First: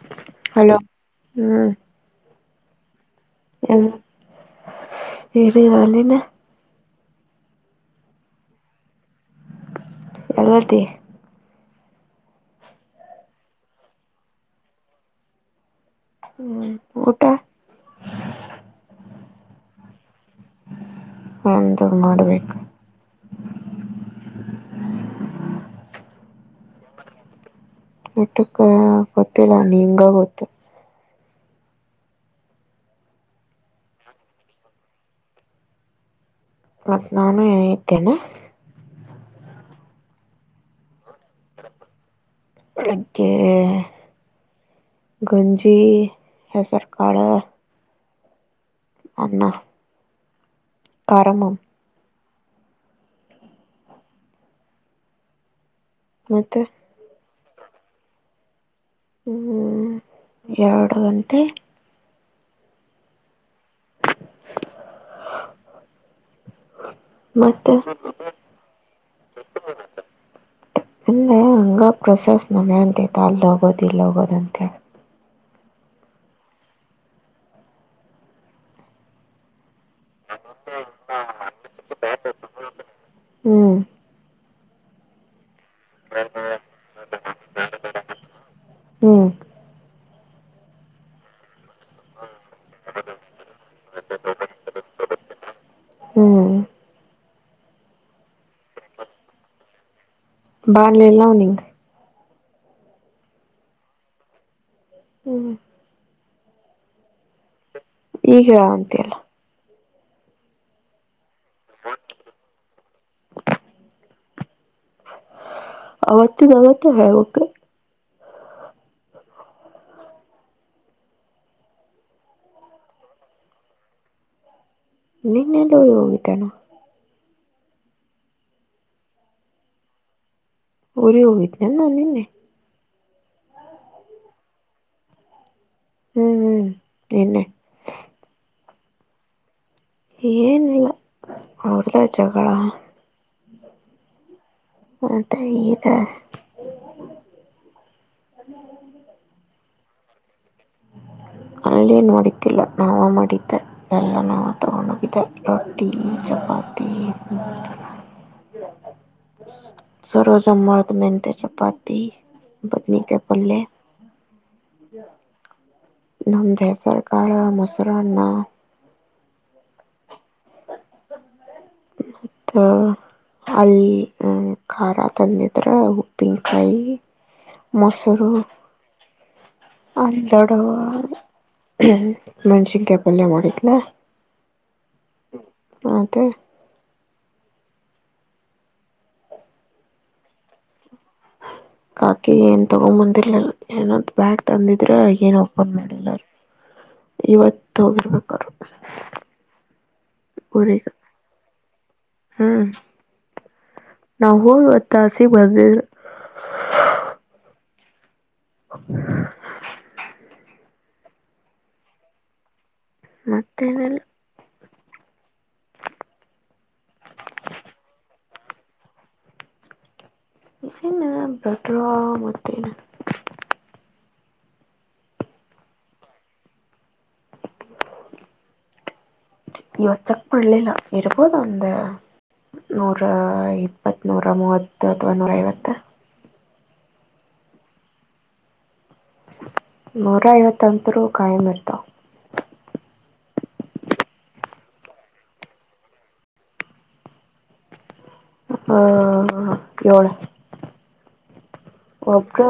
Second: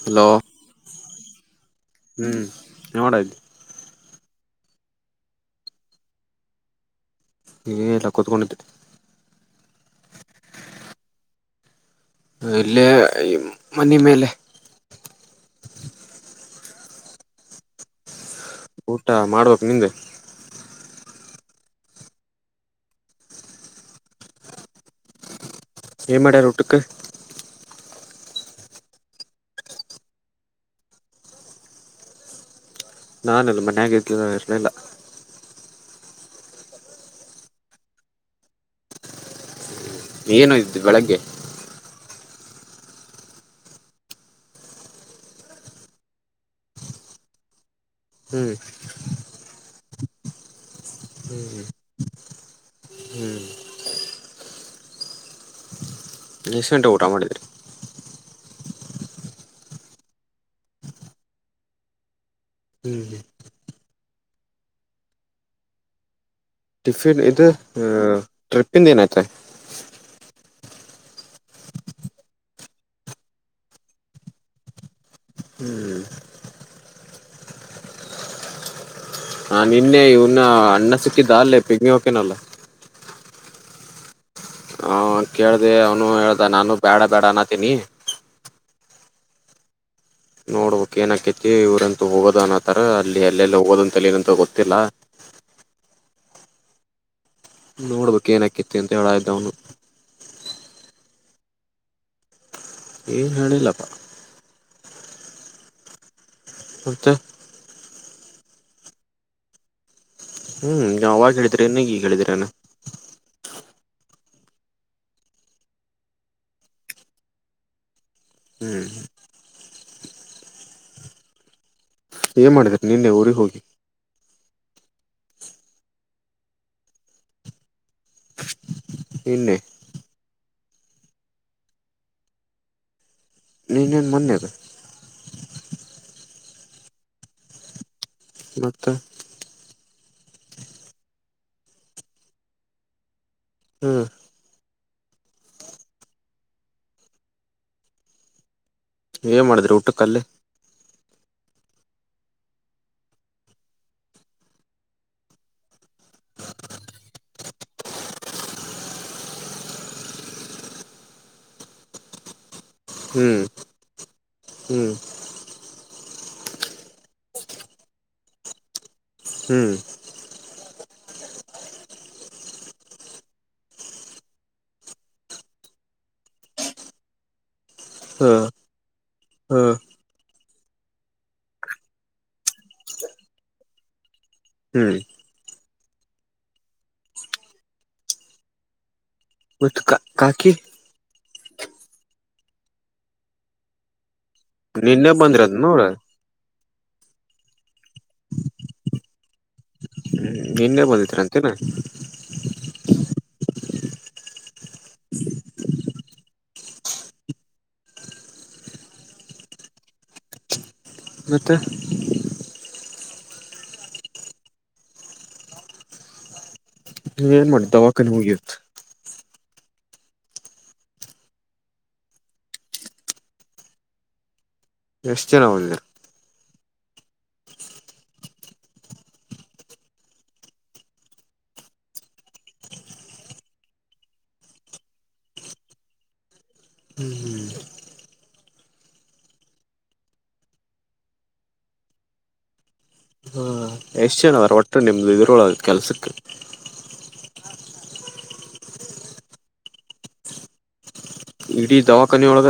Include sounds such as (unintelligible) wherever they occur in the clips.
Hello hello ಹ್ಮ್ ಹ್ಮ್ ನೋಡ ಅಲ್ಲಿ. (unintelligible) ಏನು ಇಲ್ಲ ಕೂತ್ಕೊಂಡಿದ್ದೆ. ಎಲ್ಲದಿ. ಇಲ್ಲೇ ಮನೆ ಮೇಲೆ. ಹ್ಮ್ ಊಟ. ಊಟ ಮಾಡಬೇಕು ನಿಂದ. ನಂದು ಮಾಡಬೇಕು. (unintelligible) ಏನ್ ಮಾಡ್ಯರ ಊಟಕ. ಊಟಕ ಗೊತ್ತಿಲ್ಲ ನಿಂಗ್ ಗೊತ್ತು. ನಾನ ಇಲ್ಲ ಮನ್ಯಾಗ ಇರ್ಲಿಲ್ಲ. ಮತ್ ನಾನು ಇದೇನು ಏನು ಇದ್ದು ಬೆಳಗ್ಗೆ ನಂಗೆ. ಗಂಜಿ ಹೆಸರ ಕಾಳ. ಹ್ಮ್. ಅನ್ನ. ಕರ್ಮ. ಮತ್ತೆ ಎಷ್ಟು ಘಂಟೆಗೆ ಊಟ ಮಾಡಿದಿ. ಹ್ಮ್ ಎರಡು ಗಂಟೆ. ಹ್ಮ್ ಟಿಫಿನ್ ಇದು ಮತ್ತೆ ಟ್ರಿಪ್ಪಿಂದ ಏನತ. ಅಲ್ಲೆ ಹಂಗ ಪ್ರೊಸೆಸ್ ನಡ್ಯಾತತಿ ಅಲ್ಲಿ ಹೋಗೋದ್ ಇಲ್ಲಿ ಹೋಗೋದ ಹ್ಮ್ ಹಾ ನಿನ್ನೆ ಇವನ್ನ ಅಣ್ಣ ಸಿಕ್ಕಿದ್ದ ಅೆ ಪಿಗಿನ ಹೋತನಲ್ಲ ಹ್ಮ್ ಹ ಕೇಳ್ದ ಅವನು ಹೇಳ್ದ ನಾನು ಬೇಡ ಬೇಡ ಅನತೀನಿ ಹ್ಮ್ ನೋಡ್ಬೇಕು ಏನಕೆತ್ತಿ ಇವರಂತೂ ಹೋಗೋದ ಅನ್ನೋತರ ಅಲ್ಲಿ ಅಲ್ಲೆಲ್ಲೇ ಹೋಗೋದಂತಲನಂತ ಗೊತ್ತಿಲ್ಲ ಹ್ಮ್ ನೋಡ್ಬೇಕ ಏನಕಿತಿ ಅಂತ ಹೇಳ ಇದ್ದ ಅವ್ನು ಬಾರ್ಲೆಲ್ಲಾ ನೀಂಗ ಏನ್ ಹೇಳಿಲ್ಲಪ್ಪ ಹ್ಮ್ ಹತೆ ಈಗ ಹೇಳ ಅಂತ ಅಲ್ಲ ಹ್ಮ್ ಅವಾಗ ಹೇಳಿದ್ರಿ ಇನ್ನಗ ಹೇಳಿದ್ರಾನ ಅವತ್ತುದ ಅವತ್ತು ಹೇಳಬೇಕು ಹ್ಮ್್ಮ ಏನ್ ಮಾಡಿದ್ರ ನಿನ್ನೆ ಊರಿಗೆ ಹೋಗಿ ನಿನ್ನೆಲ್ಲ ಉ ಯೋಗಿಕಣ ಇನ್ನು ಊರಿ ಹೋಗಲನ್ನ ನಿೆ ನೀನ್ನೇನು ಮೊನ್ನಿದೆ ಹ್ಮ್ ಹ್ಮ್ ಎನ್ನ ಮಕ್ಕ ಏನಿಲ್ಲ ಅವ್ರ್ದ ಜಗಳಗಳ ಹ್ಮ್ ಹ ಈ ಏನ್ ಮಾಡಿದ್ರಿ ಊಟಕ್ಕಲ್ಲಿ ಅಲ್ಲೇನ್ ಮಾಡೋತಿಲ್ಲ ನಾವ ಮಾಡಿದ್ದೆ ಎಲ್ಲ ನಾವ ತಗೊಂಡ ಹೋಗಿದ್ದೆ ರೊಟ್ಟಿ ಬೌ ಸರೋಜಾ ಮರ್ದ ಮೆಂತೆ ಚಪಾತಿ ಪತ್ನಿ ಕ ಹ್ಮ್ ಪಲೇ ಹ್ಮ್ ನಮ್ದ ಸರ್ ಕಾಳ ಮೊಸರನ್ನ ಹ್ಮ್ ಅತ್ತಾ ಅಲ್ಲಿ ಖಾರ ತಂದಿದ್ರ ಉಪ್ಪಿನಕಾಯಿ ಹ ಮೊಸರು ಹ ಅಲ್ಲಡ ್ಮ ಮನುಷ ಪಲ್ ಮೂಡಿಲ ಹ್ಮ್ ಹಕೆ ಕ ಕಾಕಿ ಕಾಕಿ ಏನ್ ತಗೊಂಬಂದಿರ್ಲಿಲ್ಲ ಏನಾದ ಬ್ಯಾಗ್ ತಂದಿದ್ರ ನಿನ್ನೆ ಏನ್ ಬಂದ್ರದ್ ಓಪನ್ ನೋಡ ಮಾಡಿಲ್ಲ ಇವತ್ತು ಹೋಗಿರ್ಬೇಕ್ರ ನಿನ್ನೇ ಬಂದತ್ರ ಅಂತೇನಾ ಹ್ಮ್ ನವುರು ವತ್ತಾಾಸಿ ಬದಲ್ ಹ ಮತ್ತ ಮತ್ತೇನಲ್ ಏನ್ ಮಾಡ ದವಾಖಾನ ಹೋಗಿತ್ ನು ಬೆಟ್ರಾ ಮತ್ತೇನ ಎಷ್ಟು ಜನ ಅವಿಲ್ಲ (inaudible) ಇವ ಚಕ್ ಮಾಡಣಲಿಲ್ಲ ಇಬೋದು ಅಂದ ನೂರ ಇಪ್ಪತ್ ನೂರ ಮೂವತ್ತು ಅಥವಾ ನೂರ ೈವತ್ತು ಮರ ಯ ತಂತ್ರತ್ರ ಕಾಯಮತ ಯಶ್ಯನ್ ಅವರ ಒಟ್ಟ ನಿಮ್ಮ್ದ ಎದುರೊಳ ಕೆಲಸಕ್ಕೆ ಹಾ ಕೋಳ ಇಡೀ ದವಾಖಾನೆ ಒಕ್ಕ ಒಳಗ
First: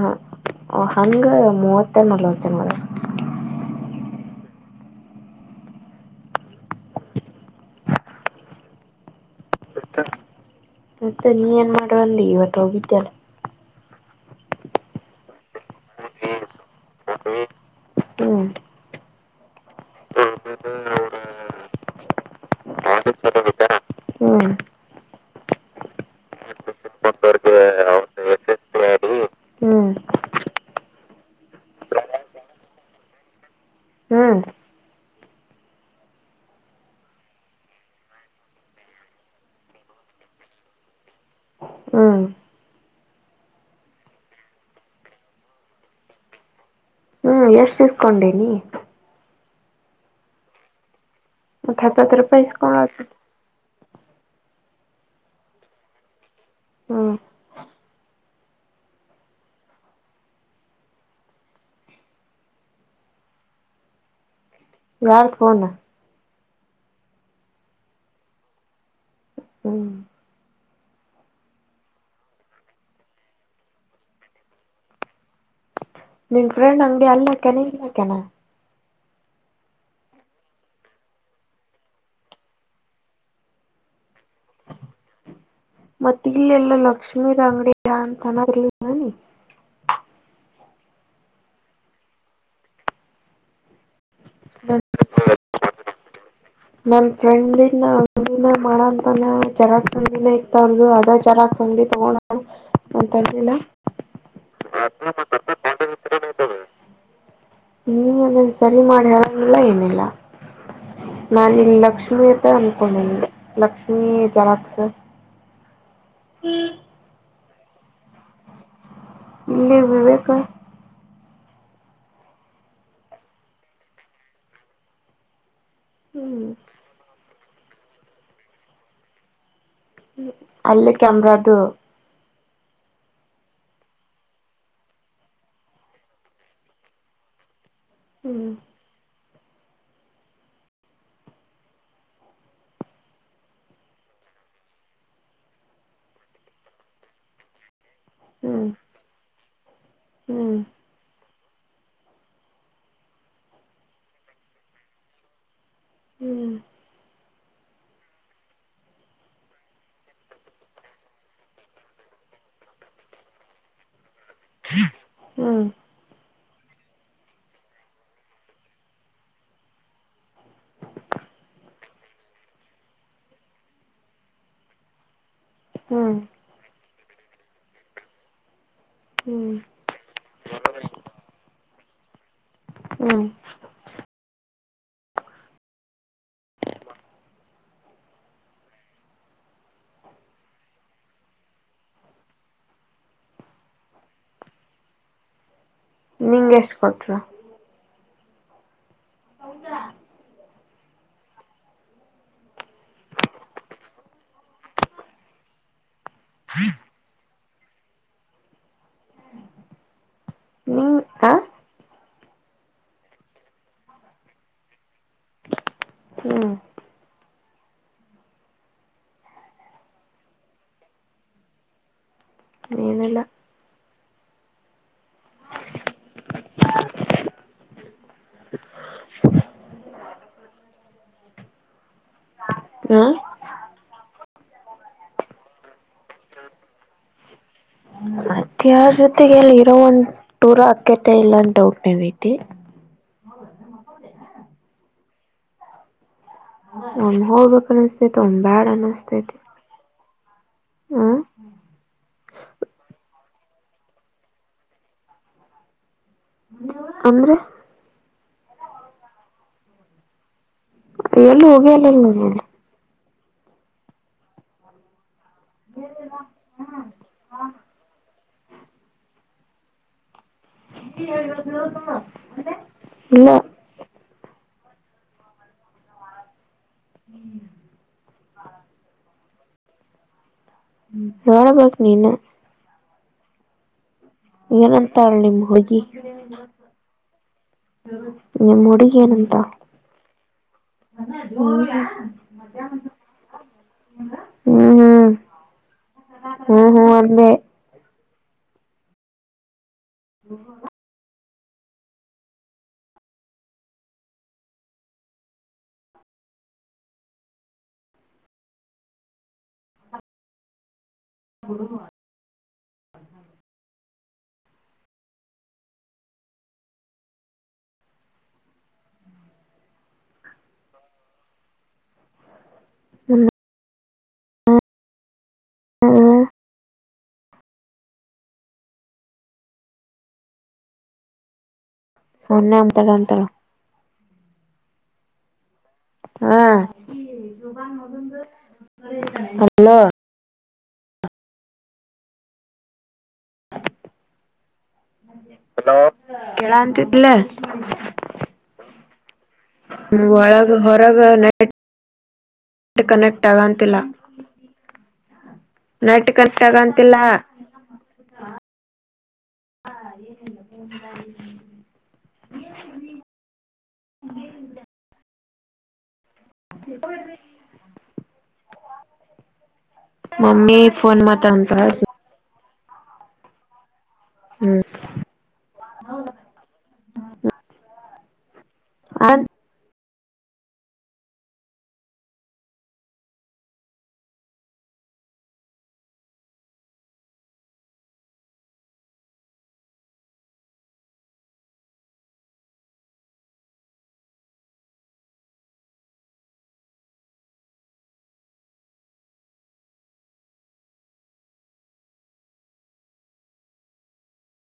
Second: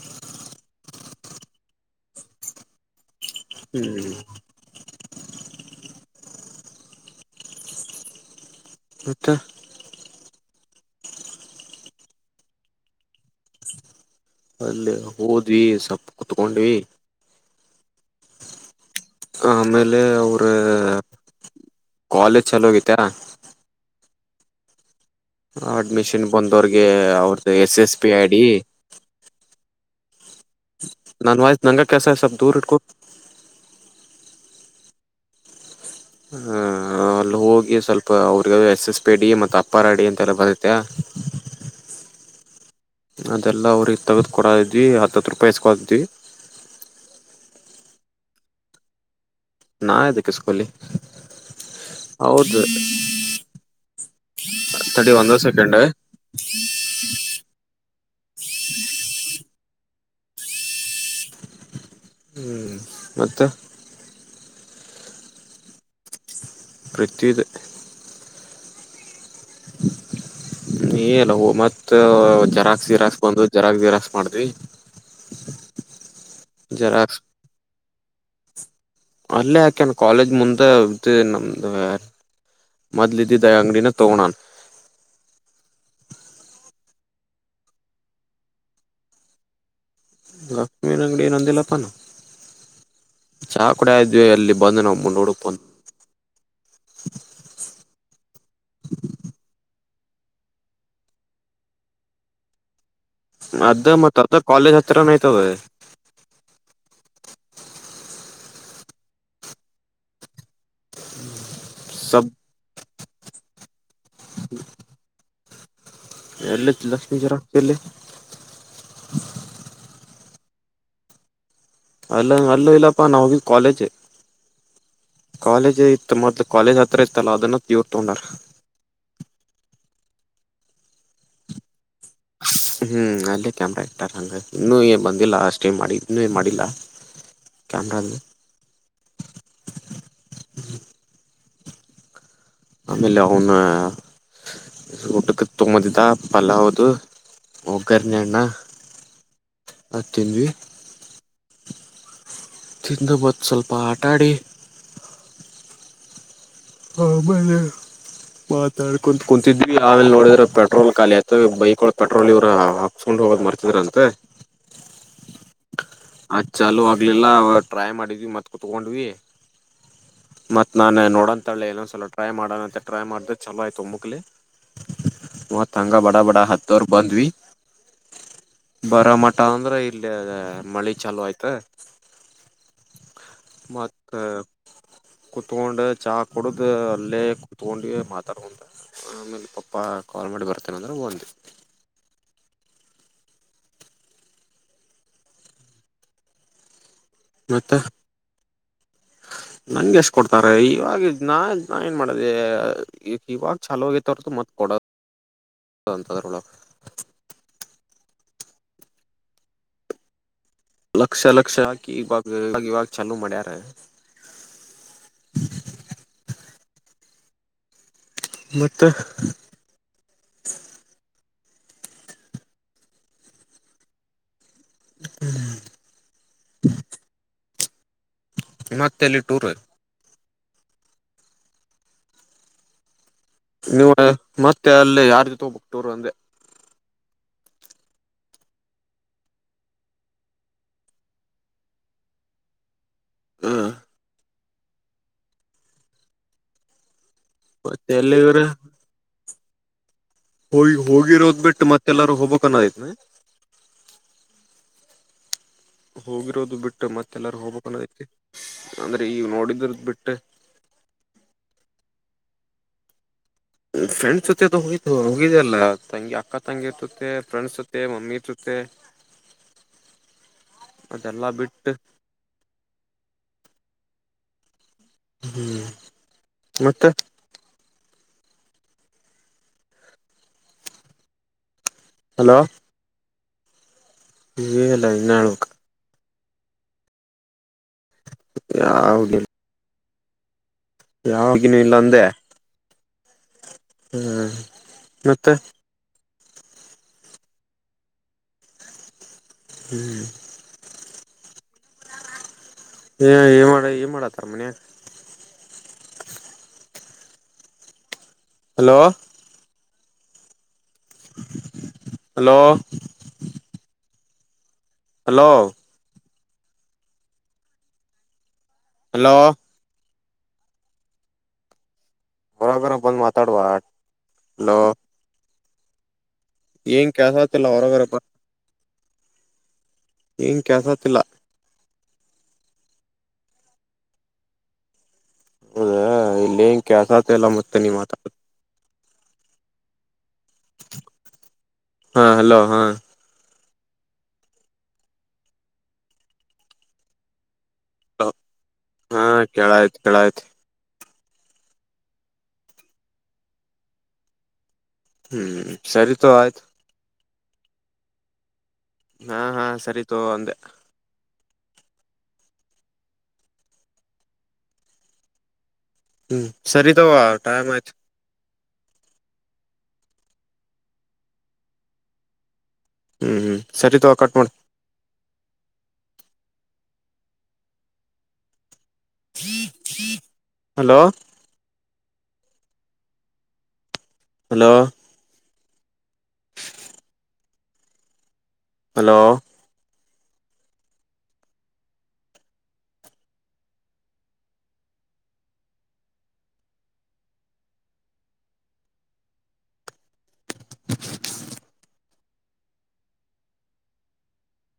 ಹ ಹಗೆ ಮೂವತ್ತೆರ ಮಲಚನ್ ಮ ಹ್ಮ್ ಹತ್ತ ಮತ್ತೆ ನೀ ಏನ್ ಮಾಡುವಲ್ಲಿ ಇವತ್ತು ಹೋಗಿದ್ಯಲ್ಲ ಅಲ್ಲಿ ಹೋದ್ವಿ ಸವಪ್ಪ ಕುೂತ್ಕೊಂಡ್ವಿ ಹ್ಞೂ ಆಮೇಲೆ ಅವ್ರ ಕಾಲೇಜ್ ಚಲೋೋಗೈತ ಹ್ಞೂ ಅಡ್ಮಿಷನ್ ಬಂದವ್ರಿಗೆ ಅವ್ರದ್ದು S S P I D ಹ್ಞೂ ನಾನ್ ವಾಯ್ತು ನಂಗ ಕೆಸ ಸ್ವಲ್ ದೂರ್ ಇಟ್ಕೋ ಹ್ಞೂ ಅಲ್ಲಿ ಹೋಗಿ ಸ್ವಲ್ಪ ಅವ್ರಗ ಎಸ್ ಎಸ್ ಪಿ ಡಿ ಮತ್ತು ಅಪ್ಪಾರ ಡಿ ಅಂತೆಲ್ಲ ಬರತ್ತೆ ಹ್ಮ ಅದೆಲ್ಲ ಅವ್ರಿಗೆ ತಗದುಕೊಡ ಇದಿದ್ವಿ ಹತ್ತು ಹತ್ತು ರೂಪಾಯಿ ಎಸ್ಕೊತ್ವಿ ಹ್ಮ್ ಎಷ್ಟು ತಸ್ಕೊಂಡೇನಿ ನಾ ಇದ್ದಕ್ಕೆಿಸಕಲ್ಲಿ ಮ ಹತತ್ರ ಪೈಸ ಕಡ ಆತ ತರ್ಟಿ ಒಂದಂದ ಸೆಕಂಡ ಹ್ಞೂ ಮತ್ತುತ್ತೆ ಯಾರತ್ಕಣ ಪ್ರತಿದ ಹ್ಮ್ ನೀಲ್ಲ ಮತ್ತ ಜರಾಕ್ ಜಿರಾಸ್ ಬಂದು ಜರಾಕ್ ಜಿ ರಸ್ ಮಾಡ್ವಿ ನಿನ್ ಫ್ರೆಂಡ್ ಅಂಗಗೆ ಜೆರಾಕ್ಸ್ ಅಲ್ಲ ಕೆನೆ ಇಲ್ಲ ಕೆ್ಯನೆ ಅಲ್ಲೇ ಯಾಕೆನ್ ಕಾಲೇಜ್ ಮುಂದೆ್ದ ನಮ್ದಾರ ಮದಲಿಧಿ ದಯಾಂಗಡಿಿನ ತೋಣಾನ್ ಮತ್ತೆ ಇಲ್ಲೆಲ್ಲ ಲಕ್ಷ್ಮೀ ರ ಅಂಗಡ ಅಂತನ ಲಕ್ಷ್ಮೀಿನ ಅಂಗಡಿ ನೊಂದಿಲ್ಲಪ್ಪಾನ ಚಾ ಕೂಡ ಆಯ್ದು ಮದುವಲ್ಲಿ ನಾ ಬಂದು ನಾವು ಮುೋಡಕ ನನ್ ಫ್ರೆಂಡಿನ ನ ಇ ತರ್ದದು ಅದ ಚರಾಗಿ ಸಂಗಿ ತಗೋಣ (inaudible) ಅದ ಮತ್ ಅದ ಕಾಲೇಜ್ ಹತ್ತಿರನ ಐತದ ನೀ ಅದನ್ನು ಸರಿ ಮಾಡಿ ಹೇಳೋಂಗಿಲ್ಲ ಏನಿಲ್ಲ ನಾನು ಲಕ್ಷ್ಮೀ ಸಬ್ ಅತೆ ಅನ್ಕೊಂಡನಿ ಲಕ್ಷ್ಮೀ ಜರಾಕ್ಸ್ ಎಲ್ಲ ಲಕ್ಷ್ಮೀ ಜ್ವರ ಹತಲ್ಲಿ ಇಲ್ಲಿಬೇಕೇಕ ಅಲ್ಲ ಅಲ್ಲ ಇಲ್ಲಪ್ಪ ನಾವಿ ಕಾಲೇಜೆ ಕಾಲೇಜ್ ಇತ್ತು ಮೊದ್ಲು ಹ್ಮ್ ಕಾಲೇಜ್ ಹತ್ರ ಇತ್ತಲ್ಲ ಅದನ್ನ ತ ತೊಂಡ ಅಲ್ಲ ಕೆಮ್ರ ಅದು ಹ್ಮ್ ಅಲ್ಲೇ ಕ್ಯಾಮ್ರಾ ಇಟ್ಟಾರ ಹಂಗ ಇನ್ನೂ ಏ ಬಂದಿಲ್ಲ ಅಷ್ಟೇ ಮಾಡಿ ಇನ್ನೂ ಮಾಡಿಲ್ಲ ಹ ಕ್ಯಾಮರದು ಆಮೇಲೆ ಅವನ ಊಟಕ್ಕೆ ತಮ್ಮದದಾ ಪಲಾವದು ಕರ್ನ್ನಣ್ಣ ಹ್ಮ್ ಹತ್ತನ್ವಿ ಹ್ಮ್ ತಿಂದು ಬತ್ತು ಸ್ವಲ್ಪ ಆಟಾಡಿ ಹ್ಮ್ ಹ ಮೇಲೆ ಮಾತಾಡ್ಕ ಕುಂತಿದ್ವಿ ಆಮೇಲೆ ನೋಡಿದ್ರೆ ಪೆಟ್ರೋಲ್ ಖಿ ಆಯತ ಬೈಕ್ ಒಳ ಪೆಟ್ರೋಲ್ ಇವ್ರ ಹಾಕ್ಸ್ಕ ಹೋಗ್ ಮರ್ತಿದ್ರಂತೆ ಹ್ಮ್ ಅ ಚಲ ಆಗ್ಲಿಲ್ಲ ಟ್ರೈ ಮಾಡಿದ್ವಿ ಮತ್ಕೂ ತಕೊಂಡ್ವಿ ಮ ನಾನು ನೋಡಂತ ಿ ನೊಂದ್ಸಲ ಟ್ರೈ ಮಾಡೋಣ ಟ್ರೈ ಮಾಡ್ದ ಚಲೋ ಆಯ್ತು ಮುಕ್ಲಿ ಮತ್ತಂಗ ಬಡ ಹ್ಮ್ ಹ್ಮ್ ಬಡ ಹತ್ತವರು ಬಂದ್ವಿ ಬರ ಮಠ ಅಂದ್ರೆ ಇಲ್ಲಿ ಮಳಿ ಚಲೋ ಆಯ್ತ ಹ್ಮ್ ಮತ್ತ ಕುತ್ಕೊಂಡ ಚಾ ಕೊಡದು ಅಲ್ಲೇ ಕುೂತ್ಕೊಂಡ ಮಾತಾಡುವಂತ ಆಮೇಲೆ ಪಪ್ಪ ಕಾಲ್ ಮಾಡಿ ಬರ್ತೇನೆ ಅಂದ್ರೆ ಒಂದು ಹ ನಿಂ ಎಷ್ಟ ಕೊಟ್ರ ಮತ್ತ ನಂಗೆ ಎಷ್ಟ್ ಕೊಡ್ತಾರೆ ಇವಾಗ ನಾ ನಾ ಏನ್ ಮಾಡೋದ ಇವಾಗ ಚಛಲೋೋಗತರ ಮತ್ ಕೊಡೋದು (inaudible) ಹಂತದರಳ ಹಾ ಲಕ್ಷ ಲಕ್ಷ ಹಾಕಿ ಬಾ ಇವಾಗ ಇವಾಗ ಚೆಂದ ಮ್ಯಾರ ಹ್ಮ ಮತ್ತುತ್ತೆ ನೀನಲ್ಲ ಹ್ಮ್ ಇಮತ್ತಲಿ ಟೂರ್ ಹಾ ನೀವು ಮತ್ತೆ ಅಲ್ಲಿ ಯಾರ ಜೀತೆ ಹೋಗ್ಬಿಟ್ಟವರು ಅಂದೆ ಅತ್ತ ಜೊತೆಗೆಲ್ಲಿ ಇರೋ ಒಂದ ಟೂರ್ ಅಕ್ಕತೆ ಇಲ್ಲ ಅಂತ ಡೌಟ್ ನವಐತಿ ಹ್ಮ ಒನ್್ ಹೋಗ್ಬೇಕಕ್ ಮತ್ತೆ ಅನಸ್ತೈತೆ ಒಂದ್ ಎಲ್ಲಿವ್ರ ಬ್ಯಾಡ ಅನಸ್ತೈತಿ ಹೋಗಿ ಹೋಗಿರೋದ್ ಬಿಟ್ಟು ಮತ್ತೆಲ್ಲಾರೂ ಹೋಗ್ಕನಯತ್ನ ಹೋಗಿರೋದು ಬಿಟ್ಟು ಅಂದ್ರೆ ಮತ್ತೆಲ್ಲಾರೂ ಹೋಗ್ಬೇಕಕ್ ಅನ್ನೋದಕ್ಕೆ ಅಂದ್ರೆ ಈಗ ನೋಡಿದ್ರದ ಬಿಟ್ಟೆ ಅಯಲ್ಲಿ ಹೋಗಿಲ್ಲಲ್ಲ ್ರೆಂಡ್ಸ್ ಹೋಗ್ತ ಮುಗಿದಲ್ಲ ತಂಗಿ ಅಕ್ಕ ತಂಗಿ ಇರ್ತೆ ಫ್ರೆಂಡ್ಸ್ ಇತ್ತೆ ಮಮ್ಮಿ ಇರ್ತತೆ ಬಿಟ್ಟು ಇಲ್ಲ ಹ್ಮ್ ಮತ್ತೆ ಹ್ಮ್ ್ಮ ಎೋಡ ಬಕನನ್ನ ಹಲೋ ಇಲ್ಲ ಏನಂತ ಇನ್ನ ನಿಮ್ ಹೇಳ್ಬೇಕ ಹುಡುಗಿ ಈ ಮೂಡಿಗೆಏನಂತಾ ಯಾವಾಗಿನೂ ಇಲ್ಲ ಅಂದೆ ಹ್ಮ್ ಮತ್ತೆ ಹ್ಮ್ ಹ್ಮ್ ಅೇ ಹ್ಮ್ ಏ ಏ ಮಾಡ ಏನ್ ಮಾಡತ್ತ ಮನ್ಯ ಹಲೋ ಹಲೋ ಹಲೋ ಹಲೋ ಬರಬರ ಬಂದು ಮಾತಾಡುವಲೋ ಹಾ ಏನ್ ಕೆಸ ಆಗ್ತಿಲ್ಲ ಹೊರಗರಪ್ಪ ಇ ಕೆಸಾ ಚಲ್ಲಾ ಸೊನ್ನೆ ಅಂತರ ಅಂತರ ಹೌದಾ ಹಾ ಇಲ್ಲಿ ಏನ್ ಕೆಲ್ಸತಿಲ್ಲ ಮತ್ತೆ ನೀ ಮಾತಾಡ ಹಲ ಹಾ ಹಲೋ ಹಾ ಕೇಳ ಅಂತಿದಿಲ್ಲ ಹಾ ಕೇಳಾಯ್ತು ಕಳಾಯ್ತು ಪ್ರಗ ನ ನೆಟ್ ಕನಕ್ಟ್ ಆಗಾನ್ಂತಲಾ ಹ್ಮ್ ನಟ ಸರಿತೋ ಕಷ್ಟ ಆಯ್ತು ಆಗಂತಿಲ್ಲ ಹಾ ಹಾ ಸರಿತು ಅಂದೆ ಹ ಹ್ಮ್ ಸರಿ ತಾವ ಟೈಮ್ ಆಯ್ತು ಮಮ್ಮೀಫನ್ ಮ ತ ಅಂತ ಹ್ಮ್ ಹ್ಮ್ ಸರಿ ತಗ ಕಟ್ ಮಾಡೋ ಆ ಹಲೋ ಹಲೋ ಹಲೋ (inaudible)